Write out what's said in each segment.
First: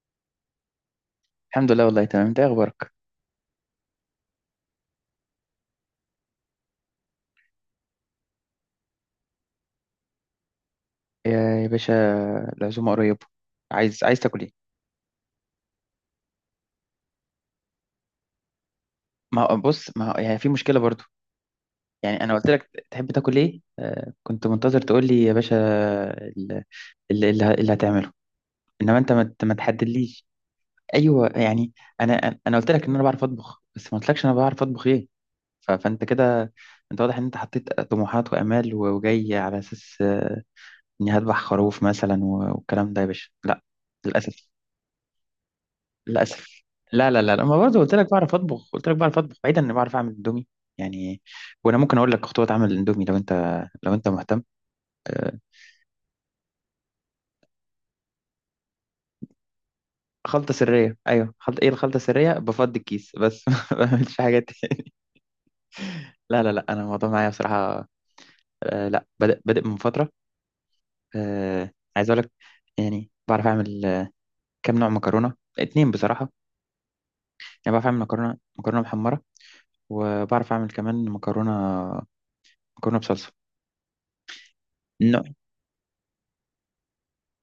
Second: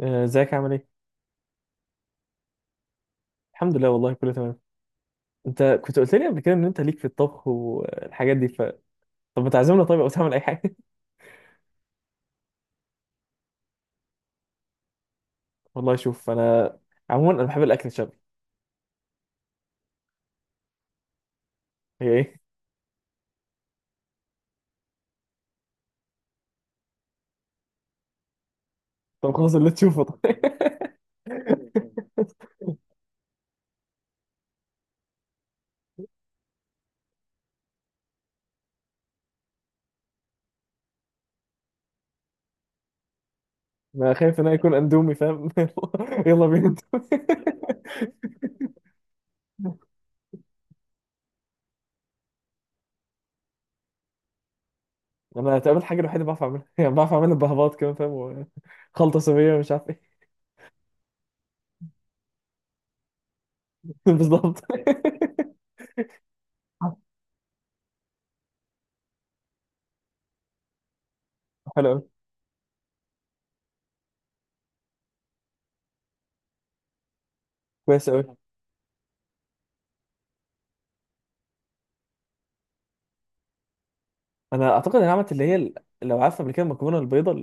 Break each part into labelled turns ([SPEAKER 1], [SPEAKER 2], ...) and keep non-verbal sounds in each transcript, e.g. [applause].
[SPEAKER 1] آه، ازيك عامل ايه؟
[SPEAKER 2] الحمد لله، والله تمام. انت ايه اخبارك؟
[SPEAKER 1] الحمد لله والله كله تمام. انت كنت قلت لي قبل كده ان انت ليك في الطبخ والحاجات دي طب ما تعزمنا، طيب او تعمل اي حاجه.
[SPEAKER 2] يا يا باشا. العزومه قريبه. عايز تاكل ايه؟
[SPEAKER 1] [laughs] والله شوف، انا عموما انا بحب الاكل الشعبي.
[SPEAKER 2] ما هو- بص، ما هو- يعني في مشكله برضو.
[SPEAKER 1] هي
[SPEAKER 2] يعني انا
[SPEAKER 1] ايه؟
[SPEAKER 2] قلت لك تحب تاكل ايه؟ كنت منتظر تقول لي يا باشا ال- اللي هتعمله. انما انت
[SPEAKER 1] طب
[SPEAKER 2] ما
[SPEAKER 1] خلاص اللي تشوفه
[SPEAKER 2] تحددليش.
[SPEAKER 1] طيب.
[SPEAKER 2] ايوه، يعني. انا قلت لك ان انا بعرف اطبخ، بس ما قلتلكش انا بعرف اطبخ ايه. فانت كده. انت واضح ان انت حطيت طموحات وامال وجاي على اساس اني هذبح خروف مثلا والكلام ده. يا باشا، لا.
[SPEAKER 1] [laughs] انا خايف ان
[SPEAKER 2] للاسف.
[SPEAKER 1] انا يكون اندومي، فاهم. [laughs] يلا
[SPEAKER 2] للاسف.
[SPEAKER 1] بينا.
[SPEAKER 2] لا لا لا لا، ما برضه قلت لك بعرف اطبخ، قلت لك بعرف اطبخ بعيدا اني بعرف اعمل اندومي. يعني. وانا ممكن اقول لك خطوات عمل الاندومي لو انت مهتم. آه.
[SPEAKER 1] انا تقابل الحاجه الوحيده بعرف اعملها، [laughs] يعني بعرف اعملها بهباط كمان فاهم. خلطه صينيه مش عارف ايه.
[SPEAKER 2] خلطه سريه، ايوه. خلطه ايه؟ الخلطه السريه بفضي الكيس بس [laughs] ما
[SPEAKER 1] [laughs]
[SPEAKER 2] بعملش حاجات
[SPEAKER 1] بالظبط.
[SPEAKER 2] [laughs] لا لا لا، انا الموضوع
[SPEAKER 1] [laughs]
[SPEAKER 2] معايا بصراحه. آه. لا، بادئ بادئ من فتره. آه.
[SPEAKER 1] حلو قوي.
[SPEAKER 2] عايز اقول لك. يعني بعرف اعمل كام نوع مكرونه؟ اتنين بصراحه. يعني بعرف اعمل
[SPEAKER 1] كويس
[SPEAKER 2] مكرونه
[SPEAKER 1] قوي.
[SPEAKER 2] مكرونه محمره. وبعرف اعمل كمان مكرونه، مكرونه بصلصه.
[SPEAKER 1] انا اعتقد ان عملت اللي هي لو عارفه قبل كده، المكرونه البيضاء،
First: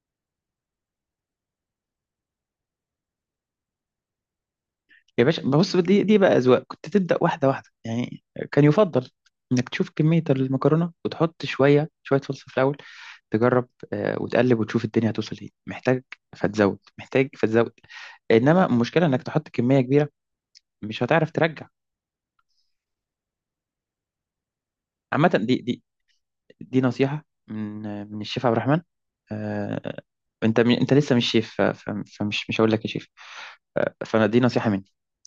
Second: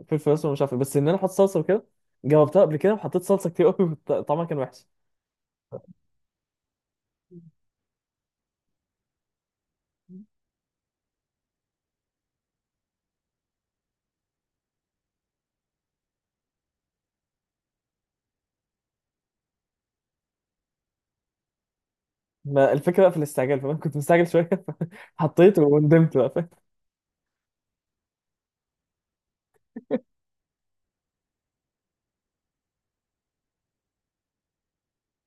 [SPEAKER 1] الفلفل الاسود مش عارف إيه، بس ان انا احط صلصه وكده. جاوبتها قبل كده وحطيت صلصه كتير قوي، [laughs] طعمها كان وحش.
[SPEAKER 2] يا باشا، بص، دي بقى أذواق، كنت تبدأ واحدة واحدة يعني. كان يفضل إنك تشوف كمية المكرونة وتحط شوية شوية صلصة في الأول. تجرب. وتقلب وتشوف الدنيا هتوصل إيه، محتاج فتزود، محتاج فتزود. إنما المشكلة إنك تحط كمية كبيرة، مش هتعرف ترجع.
[SPEAKER 1] ما الفكره بقى في الاستعجال، فانا كنت مستعجل شويه. [laughs]
[SPEAKER 2] عامة، دي
[SPEAKER 1] حطيت
[SPEAKER 2] دي
[SPEAKER 1] وندمت بقى، فاهم.
[SPEAKER 2] دي نصيحة من الشيف عبد الرحمن. آه. أنت لسه مش شيف، فمش مش هقول لك يا شيف. فأنا دي نصيحة مني.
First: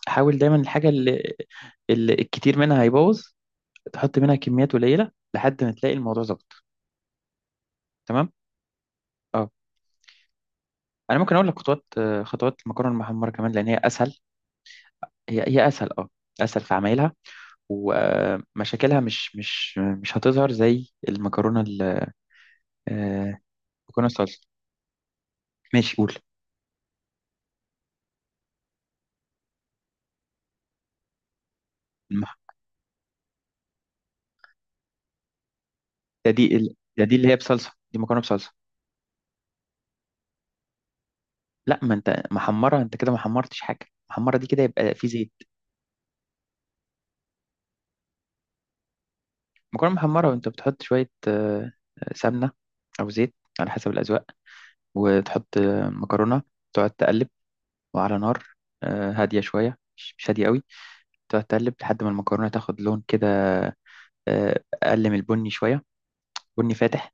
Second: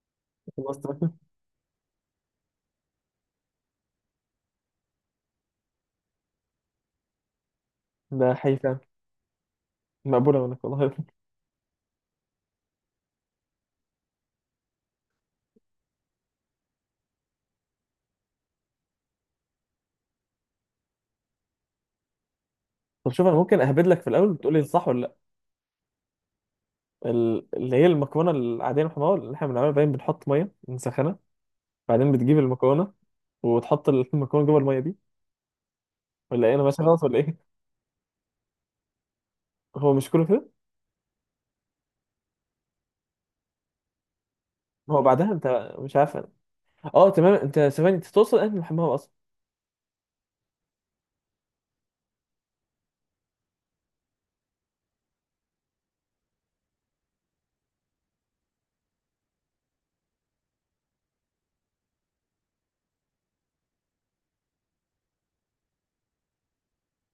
[SPEAKER 2] حاول دايما
[SPEAKER 1] خلصت
[SPEAKER 2] الحاجة
[SPEAKER 1] بقى.
[SPEAKER 2] اللي الكتير منها هيبوظ، تحط منها كميات قليله لحد ما تلاقي الموضوع ظبط. تمام.
[SPEAKER 1] ده حقيقي فعلا.
[SPEAKER 2] اه.
[SPEAKER 1] مقبوله منك والله.
[SPEAKER 2] انا ممكن اقول لك خطوات المكرونه المحمره كمان، لان هي اسهل. هي اسهل، اه. اسهل في عمايلها. ومشاكلها مش هتظهر زي
[SPEAKER 1] طب شوف، انا
[SPEAKER 2] آه،
[SPEAKER 1] ممكن اهبد لك
[SPEAKER 2] المكرونه
[SPEAKER 1] في الاول
[SPEAKER 2] الصلصه.
[SPEAKER 1] وتقول لي صح ولا لا.
[SPEAKER 2] ماشي، قول.
[SPEAKER 1] اللي هي المكرونه العاديه المحمره اللي احنا بنعملها، باين بنحط ميه نسخنها، بعدين بتجيب
[SPEAKER 2] المح-
[SPEAKER 1] المكرونه وتحط المكرونه جوه الميه دي.
[SPEAKER 2] ده
[SPEAKER 1] ولا
[SPEAKER 2] دي
[SPEAKER 1] ايه، انا
[SPEAKER 2] ال-
[SPEAKER 1] ماشي
[SPEAKER 2] ده
[SPEAKER 1] غلط
[SPEAKER 2] دي
[SPEAKER 1] ولا
[SPEAKER 2] اللي هي
[SPEAKER 1] ايه؟
[SPEAKER 2] بصلصه، دي مكرونه بصلصه.
[SPEAKER 1] هو مش كله كده.
[SPEAKER 2] لا، ما انت محمره، انت كده ما حمرتش حاجه. محمره دي كده يبقى
[SPEAKER 1] ما هو
[SPEAKER 2] في زيت.
[SPEAKER 1] بعدها، انت مش عارف. اه تمام، انت ثواني، انت توصل، انت محمره اصلا.
[SPEAKER 2] مكرونه محمره، وانت بتحط شويه سمنه، او زيت، على حسب الاذواق. وتحط مكرونه. تقعد تقلب، وعلى نار هادية شوية، مش هادية قوي. تقعد تقلب لحد ما المكرونة تاخد لون كده، أقل من البني شوية، بني فاتح.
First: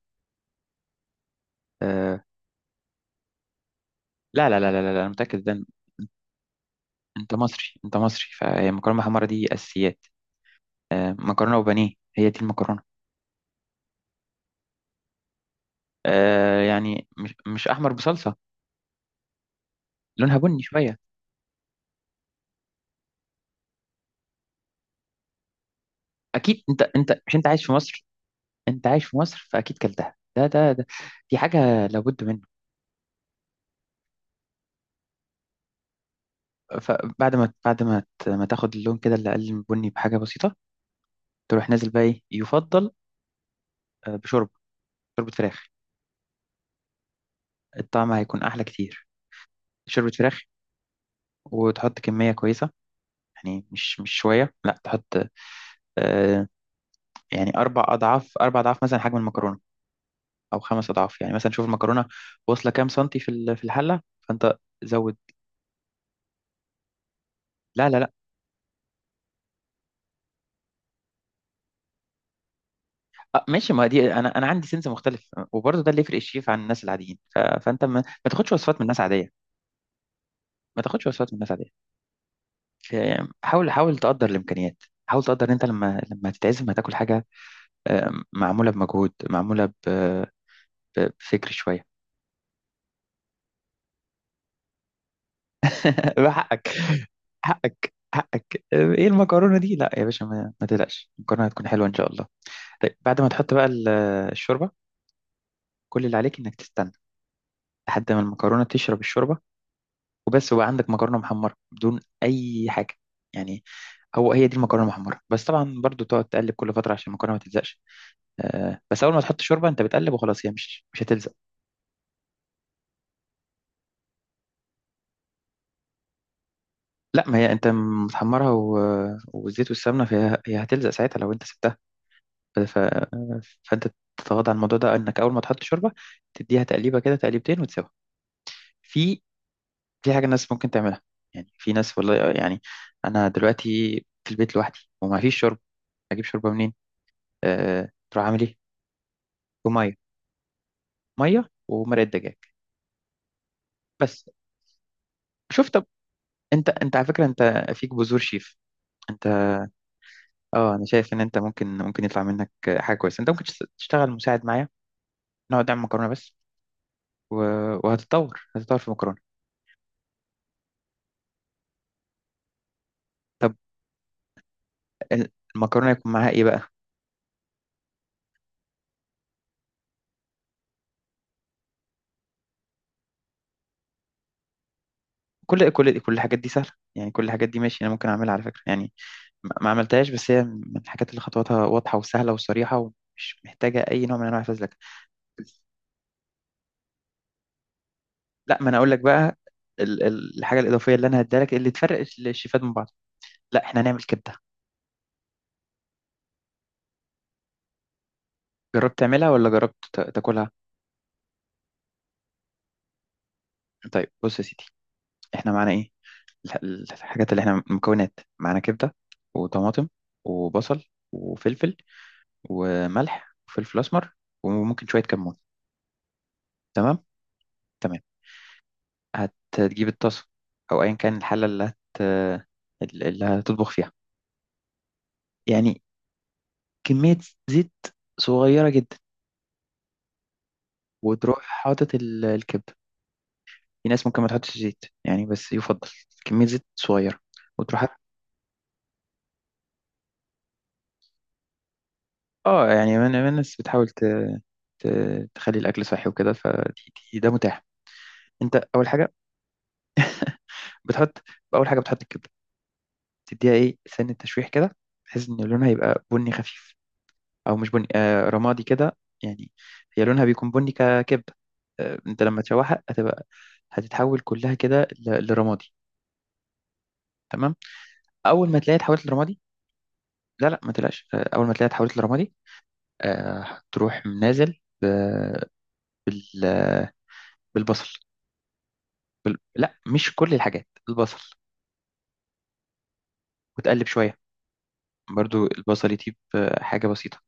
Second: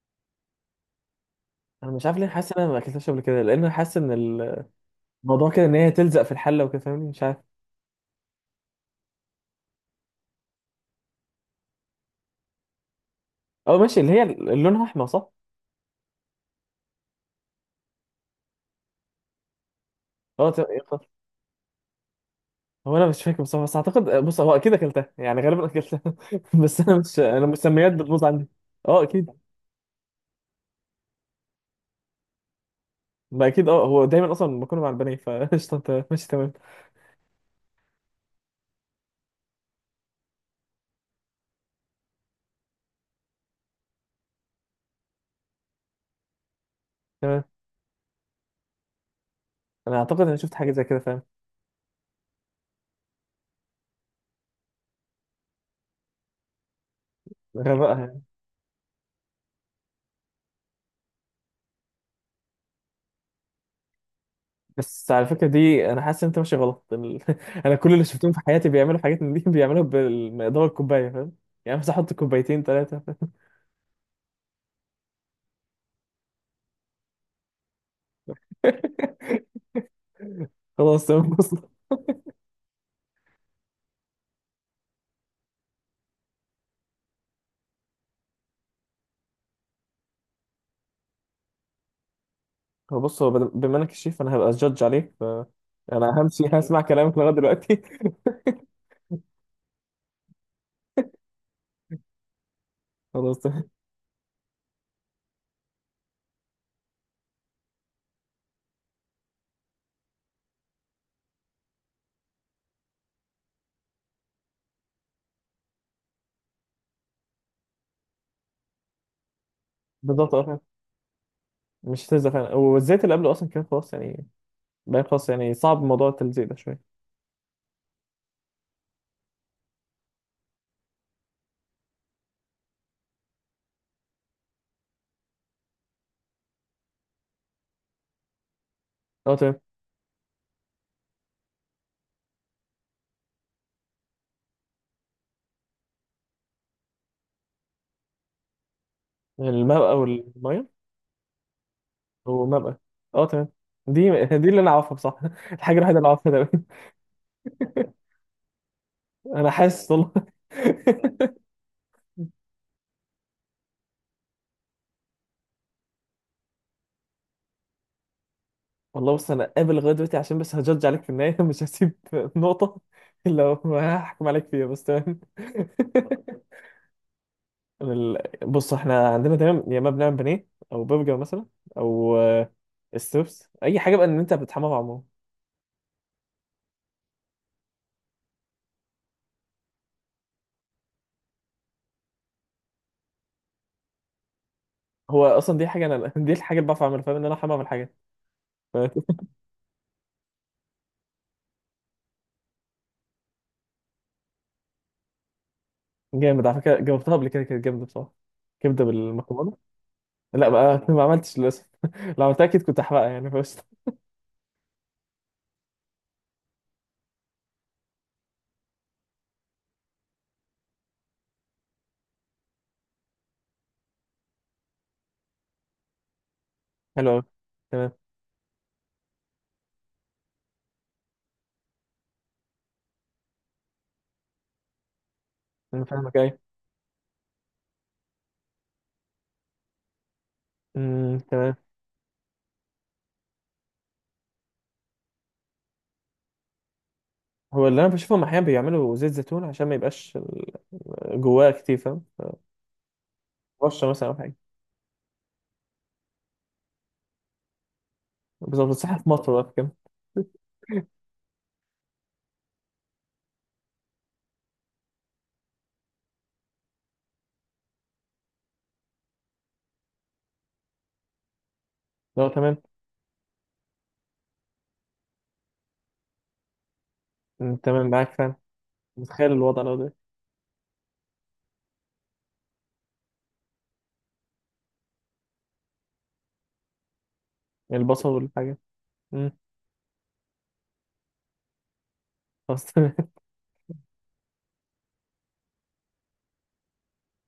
[SPEAKER 1] انا مش عارف
[SPEAKER 2] آه.
[SPEAKER 1] ليه حاسس ان انا ما اكلتهاش قبل كده، لان انا حاسس ان
[SPEAKER 2] لا لا لا لا لا لا، أنا متأكد
[SPEAKER 1] الموضوع
[SPEAKER 2] ده.
[SPEAKER 1] كده، ان هي تلزق في الحله وكده، فاهمني، مش
[SPEAKER 2] أنت
[SPEAKER 1] عارف.
[SPEAKER 2] مصري أنت مصري فهي المكرونة محمرة دي أساسيات. مكرونة وبانيه هي دي المكرونة.
[SPEAKER 1] اه ماشي، اللي هي اللي لونها احمر، صح؟
[SPEAKER 2] يعني مش أحمر بصلصة، لونها
[SPEAKER 1] اه
[SPEAKER 2] بني
[SPEAKER 1] تمام، ايه
[SPEAKER 2] شوية.
[SPEAKER 1] خلاص. هو انا مش فاكر بصراحه، بس اعتقد، بص هو اكيد اكلتها، يعني غالبا اكلتها.
[SPEAKER 2] أكيد،
[SPEAKER 1] [laughs]
[SPEAKER 2] أنت
[SPEAKER 1] بس انا مش،
[SPEAKER 2] أنت مش
[SPEAKER 1] انا
[SPEAKER 2] أنت عايش في
[SPEAKER 1] المسميات
[SPEAKER 2] مصر.
[SPEAKER 1] بتبوظ عندي.
[SPEAKER 2] أنت
[SPEAKER 1] اه
[SPEAKER 2] عايش في
[SPEAKER 1] اكيد.
[SPEAKER 2] مصر، فأكيد كلتها. ده. دي حاجة لابد منه.
[SPEAKER 1] ما اكيد اه، هو دايما اصلا بكون مع البنات فقشطه، انت ماشي تمام.
[SPEAKER 2] فبعد ما بعد ما ت- ما تاخد اللون كده اللي أقل من بني بحاجة بسيطة، تروح نازل بقى. ايه يفضل؟ بشوربه، شوربه فراخ.
[SPEAKER 1] تمام.
[SPEAKER 2] الطعم هيكون احلى كتير.
[SPEAKER 1] انا
[SPEAKER 2] شوربه
[SPEAKER 1] اعتقد انا
[SPEAKER 2] فراخ.
[SPEAKER 1] شفت حاجه زي كده، فاهم.
[SPEAKER 2] وتحط كميه كويسه. يعني مش شويه، لا تحط. آه. يعني اربع
[SPEAKER 1] غرقها يعني.
[SPEAKER 2] اضعاف، اربع اضعاف مثلا حجم المكرونه، او خمس اضعاف. يعني مثلا شوف المكرونه واصله كام سنتي في الحله، فانت
[SPEAKER 1] بس
[SPEAKER 2] زود.
[SPEAKER 1] على فكرة دي، أنا حاسس إن أنت ماشي غلط. [laughs] أنا
[SPEAKER 2] لا
[SPEAKER 1] كل
[SPEAKER 2] لا
[SPEAKER 1] اللي
[SPEAKER 2] لا.
[SPEAKER 1] شفتهم في حياتي بيعملوا حاجات من دي، [laughs] بيعملوها بالمقدار الكوباية، فاهم. يعني بس أحط كوبايتين ثلاثة.
[SPEAKER 2] آه ماشي، ما دي انا عندي سنس مختلف، وبرضه ده اللي يفرق الشيف عن الناس العاديين. فانت ما تاخدش وصفات من الناس عاديه.
[SPEAKER 1] [laughs]
[SPEAKER 2] ما
[SPEAKER 1] خلاص
[SPEAKER 2] تاخدش وصفات
[SPEAKER 1] تمام
[SPEAKER 2] من الناس
[SPEAKER 1] بص.
[SPEAKER 2] عاديه. حاول تقدر الامكانيات، حاول تقدر ان انت لما تتعزم هتاكل حاجه معمولة بمجهود، معمولة بفكر شوية.
[SPEAKER 1] هو بص، بما إنك الشيف أنا هبقى جادج عليك، فأنا
[SPEAKER 2] [laughs]
[SPEAKER 1] همشي. [laughs]
[SPEAKER 2] حقك،
[SPEAKER 1] هسمع كلامك لغاية دلوقتي.
[SPEAKER 2] حقك، حقك. ايه المكرونة دي؟ لا يا باشا، ما تقلقش، المكرونة هتكون حلوة ان شاء الله. طيب
[SPEAKER 1] [laughs]
[SPEAKER 2] بعد ما
[SPEAKER 1] خلاص
[SPEAKER 2] تحط بقى
[SPEAKER 1] تمام.
[SPEAKER 2] الشوربة. كل اللي عليك انك تستنى لحد ما المكرونة تشرب الشوربة وبس، وبقى عندك مكرونة محمرة بدون اي حاجة، يعني. هي دي المكرونه المحمره. بس طبعا برضو تقعد تقلب كل فتره عشان المكرونه ما تلزقش. بس اول ما تحط شوربه انت بتقلب
[SPEAKER 1] بالظبط، أه
[SPEAKER 2] وخلاص، هي
[SPEAKER 1] فاهم.
[SPEAKER 2] مش هتلزق.
[SPEAKER 1] مش هتلزق فعلا، والزيت اللي قبله أصلا كان خلاص يعني. بقى خلاص، يعني صعب موضوع التلزيق ده شوية.
[SPEAKER 2] لا، ما هي انت متحمرها والزيت والسمنه، فهي هتلزق ساعتها لو انت سبتها. ف... ف... فانت تتغاضى عن الموضوع ده، انك اول ما تحط شوربه تديها تقليبه كده، تقليبتين، وتسيبها. في
[SPEAKER 1] أه تمام.
[SPEAKER 2] في حاجه الناس ممكن تعملها. يعني في ناس والله، يعني انا دلوقتي في البيت لوحدي وما فيش شوربه. اجيب شوربه منين؟ تروح عامل ايه؟ بميه،
[SPEAKER 1] المبقى والمية.
[SPEAKER 2] ميه ومرقه دجاج،
[SPEAKER 1] ومبقى. أه تمام. دي
[SPEAKER 2] بس.
[SPEAKER 1] [laughs] اللي أنا أعرفها بصح. [laughs]
[SPEAKER 2] شوف
[SPEAKER 1] الحاجة
[SPEAKER 2] طب،
[SPEAKER 1] الوحيدة اللي أعرفها، تمام.
[SPEAKER 2] انت على فكره، انت فيك بذور شيف، انت.
[SPEAKER 1] أنا حاسس والله.
[SPEAKER 2] اه، انا شايف ان انت ممكن يطلع منك حاجه كويسه. انت ممكن تشتغل مساعد معايا، نقعد نعمل مكرونة بس، و... وهتتطور، هتتطور في
[SPEAKER 1] والله
[SPEAKER 2] مكرونة.
[SPEAKER 1] بص، انا قابل لغايه دلوقتي عشان بس هجدج عليك في النهايه، [laughs] مش هسيب نقطه الا
[SPEAKER 2] طب
[SPEAKER 1] لو هحكم عليك فيها، بس تمام.
[SPEAKER 2] ال-
[SPEAKER 1] [laughs]
[SPEAKER 2] المكرونة يكون معاها ايه بقى؟
[SPEAKER 1] أنا بص احنا عندنا دايما، يا اما بنعمل بانيه او برجر مثلا، او ستوبس، اي حاجه بقى ان انت بتحمى بعمره.
[SPEAKER 2] كل الحاجات دي سهلة، يعني كل الحاجات دي ماشي، انا ممكن اعملها على فكرة. يعني ما عملتهاش، بس هي من الحاجات اللي خطواتها واضحة وسهلة وصريحة، ومش محتاجة اي نوع من انواع الفزلكة.
[SPEAKER 1] هو اصلا دي حاجه انا، [laughs] دي الحاجه اللي بعرف اعملها، فاهم، ان انا احمى بعمل حاجه.
[SPEAKER 2] لا، ما انا اقول
[SPEAKER 1] [laughs]
[SPEAKER 2] لك بقى الحاجة الإضافية اللي انا هديها لك، اللي تفرق الشيفات من بعض. لا، احنا هنعمل كبدة.
[SPEAKER 1] جامد على فكره، جاوبتها قبل كده، كانت جامده بصراحه. كبده
[SPEAKER 2] جربت تعملها ولا
[SPEAKER 1] بالمكرونه.
[SPEAKER 2] جربت
[SPEAKER 1] لا
[SPEAKER 2] تاكلها؟
[SPEAKER 1] بقى، [laughs] ما عملتش للاسف، [laughs] لو عملتها اكيد كنت احرقها يعني بس.
[SPEAKER 2] طيب بص يا سيدي، احنا معانا ايه؟ الح- الحاجات اللي احنا مكونات معانا: كبدة، وطماطم، وبصل، وفلفل، وملح، وفلفل أسمر، وممكن شوية كمون. تمام.
[SPEAKER 1] حلو قوي. تمام.
[SPEAKER 2] تمام. هتجيب الطاسة، أو أيا كان الحلة اللي هتطبخ فيها، يعني
[SPEAKER 1] انا فاهمك ايه.
[SPEAKER 2] كمية زيت صغيرة جدا. وتروح
[SPEAKER 1] تمام.
[SPEAKER 2] حاطط الكبدة. في ناس ممكن ما تحطش زيت يعني، بس يفضل كمية زيت صغيرة.
[SPEAKER 1] هو
[SPEAKER 2] وتروح
[SPEAKER 1] اللي انا
[SPEAKER 2] حاطط.
[SPEAKER 1] بشوفهم احيانا بيعملوا زيت زيتون عشان ما يبقاش جواه كتير، فاهم.
[SPEAKER 2] اه، يعني من الناس
[SPEAKER 1] رشه
[SPEAKER 2] بتحاول
[SPEAKER 1] مثلا او حاجه.
[SPEAKER 2] تخلي الأكل صحي وكده، فده متاح. انت،
[SPEAKER 1] بالظبط، الصحة في مصر بقى في كده.
[SPEAKER 2] بتحط اول حاجه بتحط الكبده. تديها ايه سن التشويح كده، بحيث ان لونها يبقى بني خفيف. او مش بني، رمادي كده، يعني. هي لونها بيكون بني ككبده. انت
[SPEAKER 1] لو
[SPEAKER 2] لما
[SPEAKER 1] تمام.
[SPEAKER 2] تشوحها هتبقى، هتتحول كلها كده لرمادي. تمام.
[SPEAKER 1] تمام، معاك فاهم.
[SPEAKER 2] اول ما تلاقيها اتحولت
[SPEAKER 1] متخيل
[SPEAKER 2] لرمادي،
[SPEAKER 1] الوضع لو ده.
[SPEAKER 2] لا لا ما تقلقش، اول ما تلاقيها اتحولت لرمادي، آه تروح نازل بال
[SPEAKER 1] يعني
[SPEAKER 2] بالبصل.
[SPEAKER 1] البصل والحاجه. امم.
[SPEAKER 2] لا، مش كل الحاجات، البصل.
[SPEAKER 1] خلاص تمام.
[SPEAKER 2] وتقلب شويه، برضو البصل يطيب حاجه بسيطه.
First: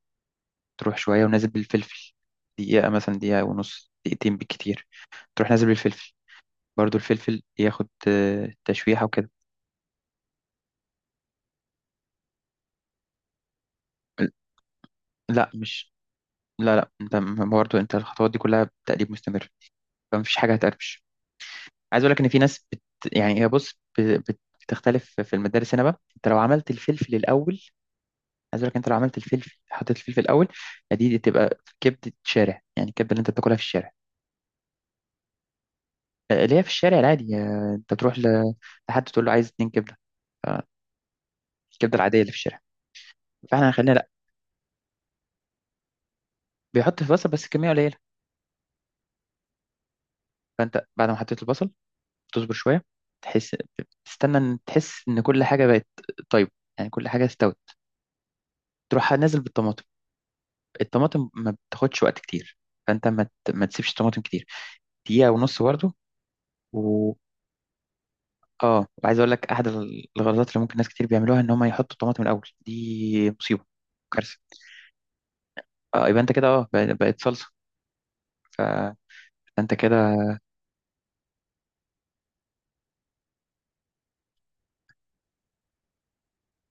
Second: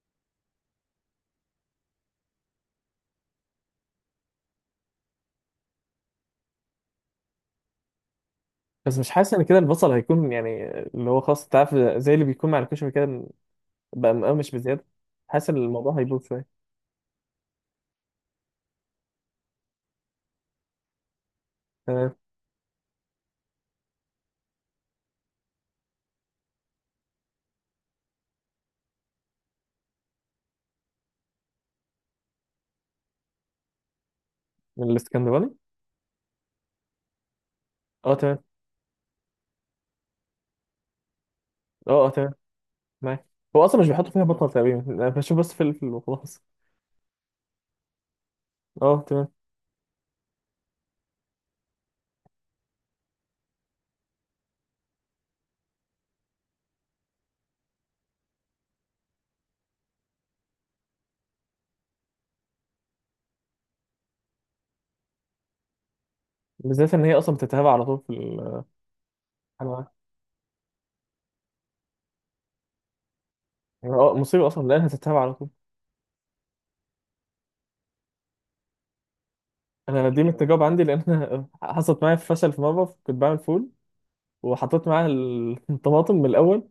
[SPEAKER 2] تروح شوية ونازل بالفلفل، دقيقة مثلا، دقيقة ونص، دقيقتين بالكتير. تروح نازل بالفلفل، برضو الفلفل ياخد
[SPEAKER 1] [laughs] بس
[SPEAKER 2] تشويحة
[SPEAKER 1] مش
[SPEAKER 2] وكده.
[SPEAKER 1] حاسس ان كده البصل هيكون، يعني اللي هو خاص، انت عارف زي اللي بيكون مع الكشري كده، بقى مقرمش بزياده. حاسس
[SPEAKER 2] لا
[SPEAKER 1] ان
[SPEAKER 2] مش،
[SPEAKER 1] الموضوع هيبوظ شويه.
[SPEAKER 2] لا لا، انت برضو انت الخطوات دي كلها تقليب مستمر، فمفيش حاجة هتقربش. عايز اقول
[SPEAKER 1] تمام.
[SPEAKER 2] لك ان في ناس يعني، هي بص بتختلف في المدارس هنا بقى. انت لو عملت الفلفل الاول، عايز اقول لك انت لو عملت الفلفل، حطيت الفلفل الاول، دي تبقى كبدة شارع. يعني الكبدة اللي انت بتاكلها في الشارع،
[SPEAKER 1] من الاسكندراني.
[SPEAKER 2] اللي هي في الشارع العادي. انت
[SPEAKER 1] اه
[SPEAKER 2] تروح
[SPEAKER 1] تمام.
[SPEAKER 2] لحد تقول له عايز اتنين كبدة، الكبده
[SPEAKER 1] اه اه،
[SPEAKER 2] العاديه اللي
[SPEAKER 1] تمام
[SPEAKER 2] في الشارع.
[SPEAKER 1] معاك. هو
[SPEAKER 2] فاحنا
[SPEAKER 1] اصلا مش
[SPEAKER 2] خلينا، لا،
[SPEAKER 1] بيحطوا فيها بطل تقريبا، انا بشوف بس فلفل وخلاص.
[SPEAKER 2] بيحط في بصل بس كميه قليله.
[SPEAKER 1] اه تمام.
[SPEAKER 2] فانت بعد ما حطيت البصل، تصبر شويه، تحس، تستنى ان تحس ان كل حاجه بقت طيبه، يعني كل حاجه استوت. تروح نازل بالطماطم. الطماطم ما بتاخدش وقت كتير، فانت ما تسيبش طماطم كتير، دقيقه ونص برضه.
[SPEAKER 1] بالذات ان
[SPEAKER 2] و
[SPEAKER 1] هي اصلا بتتهاب على طول في
[SPEAKER 2] اه وعايز اقول لك احد
[SPEAKER 1] ال-
[SPEAKER 2] الغلطات اللي ممكن ناس كتير بيعملوها، ان هم يحطوا الطماطم الاول، دي مصيبه،
[SPEAKER 1] اه
[SPEAKER 2] كارثه.
[SPEAKER 1] مصيبة أصلا لأنها تتهاب على طول.
[SPEAKER 2] اه، يبقى انت كده، بقت صلصه، ف- فانت
[SPEAKER 1] أنا
[SPEAKER 2] كده.
[SPEAKER 1] دي من التجارب عندي، لأن أنا حصلت معايا فشل في مرة كنت بعمل فول وحطيت معاها [laughs] الطماطم من الأول.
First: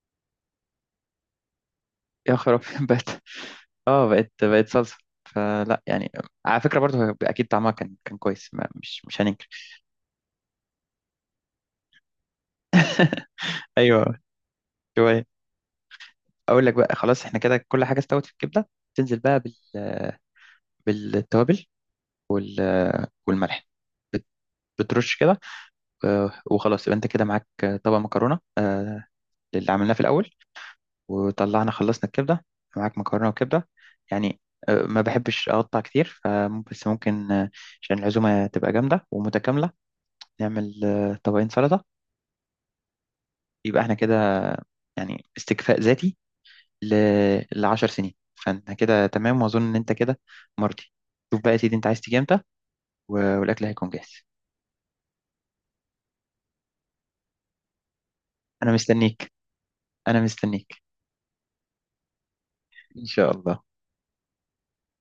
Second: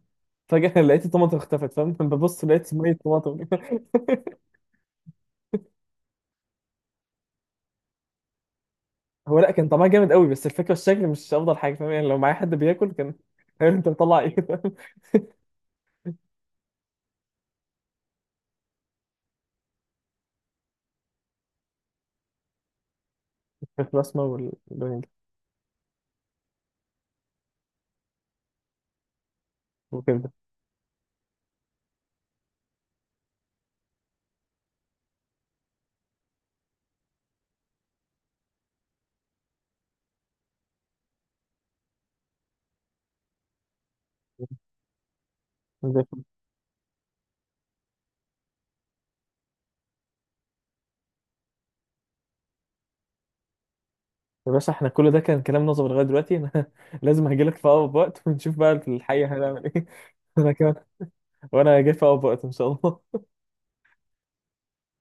[SPEAKER 1] فجأة [laughs] لقيت الطماطم اختفت، فاهم. [laughs]
[SPEAKER 2] يا
[SPEAKER 1] ببص
[SPEAKER 2] خراب
[SPEAKER 1] لقيت
[SPEAKER 2] [laughs]
[SPEAKER 1] مية
[SPEAKER 2] بقت.
[SPEAKER 1] طماطم. [laughs]
[SPEAKER 2] اه، بقت صلصة. فلا، يعني على فكرة برضو، هو اكيد طعمها كان كويس، ما مش
[SPEAKER 1] هو
[SPEAKER 2] هننكر.
[SPEAKER 1] لأ كان طعمها جامد قوي، بس الفكرة الشكل مش أفضل حاجة، فاهم. يعني لو معايا حد بياكل كان [laughs] هيقول أنت
[SPEAKER 2] ايوه.
[SPEAKER 1] بتطلع إيه، فاهم.
[SPEAKER 2] شوية. اقول لك بقى خلاص، احنا كده كل حاجة استوت في الكبدة. تنزل بقى بالتوابل وال والملح.
[SPEAKER 1] [laughs] البسمة
[SPEAKER 2] بت-
[SPEAKER 1] والبنج
[SPEAKER 2] بترش كده. وخلاص، يبقى انت كده معاك طبق مكرونة اللي عملناه في الاول،
[SPEAKER 1] وكده.
[SPEAKER 2] وطلعنا خلصنا الكبدة، معاك مكرونة وكبدة، يعني. ما بحبش اقطع كتير، فممكن، بس ممكن عشان العزومة تبقى جامدة ومتكاملة، نعمل طبقين سلطة، يبقى احنا كده يعني استكفاء ذاتي ل 10 سنين. فانت كده تمام، واظن ان انت كده مرضي. شوف بقى يا سيدي، انت عايز تيجي امتى والاكل هيكون جاهز؟
[SPEAKER 1] يا باشا، احنا كل ده كان كلام نظري لغاية دلوقتي، أنا [laughs] لازم هجيلك في أقرب وقت ونشوف
[SPEAKER 2] انا
[SPEAKER 1] بقى في
[SPEAKER 2] مستنيك.
[SPEAKER 1] الحقيقة هنعمل إيه.
[SPEAKER 2] انا
[SPEAKER 1] [laughs] أنا كمان.
[SPEAKER 2] مستنيك.
[SPEAKER 1] وأنا جاي في أقرب وقت إن شاء
[SPEAKER 2] ان
[SPEAKER 1] الله.
[SPEAKER 2] شاء الله.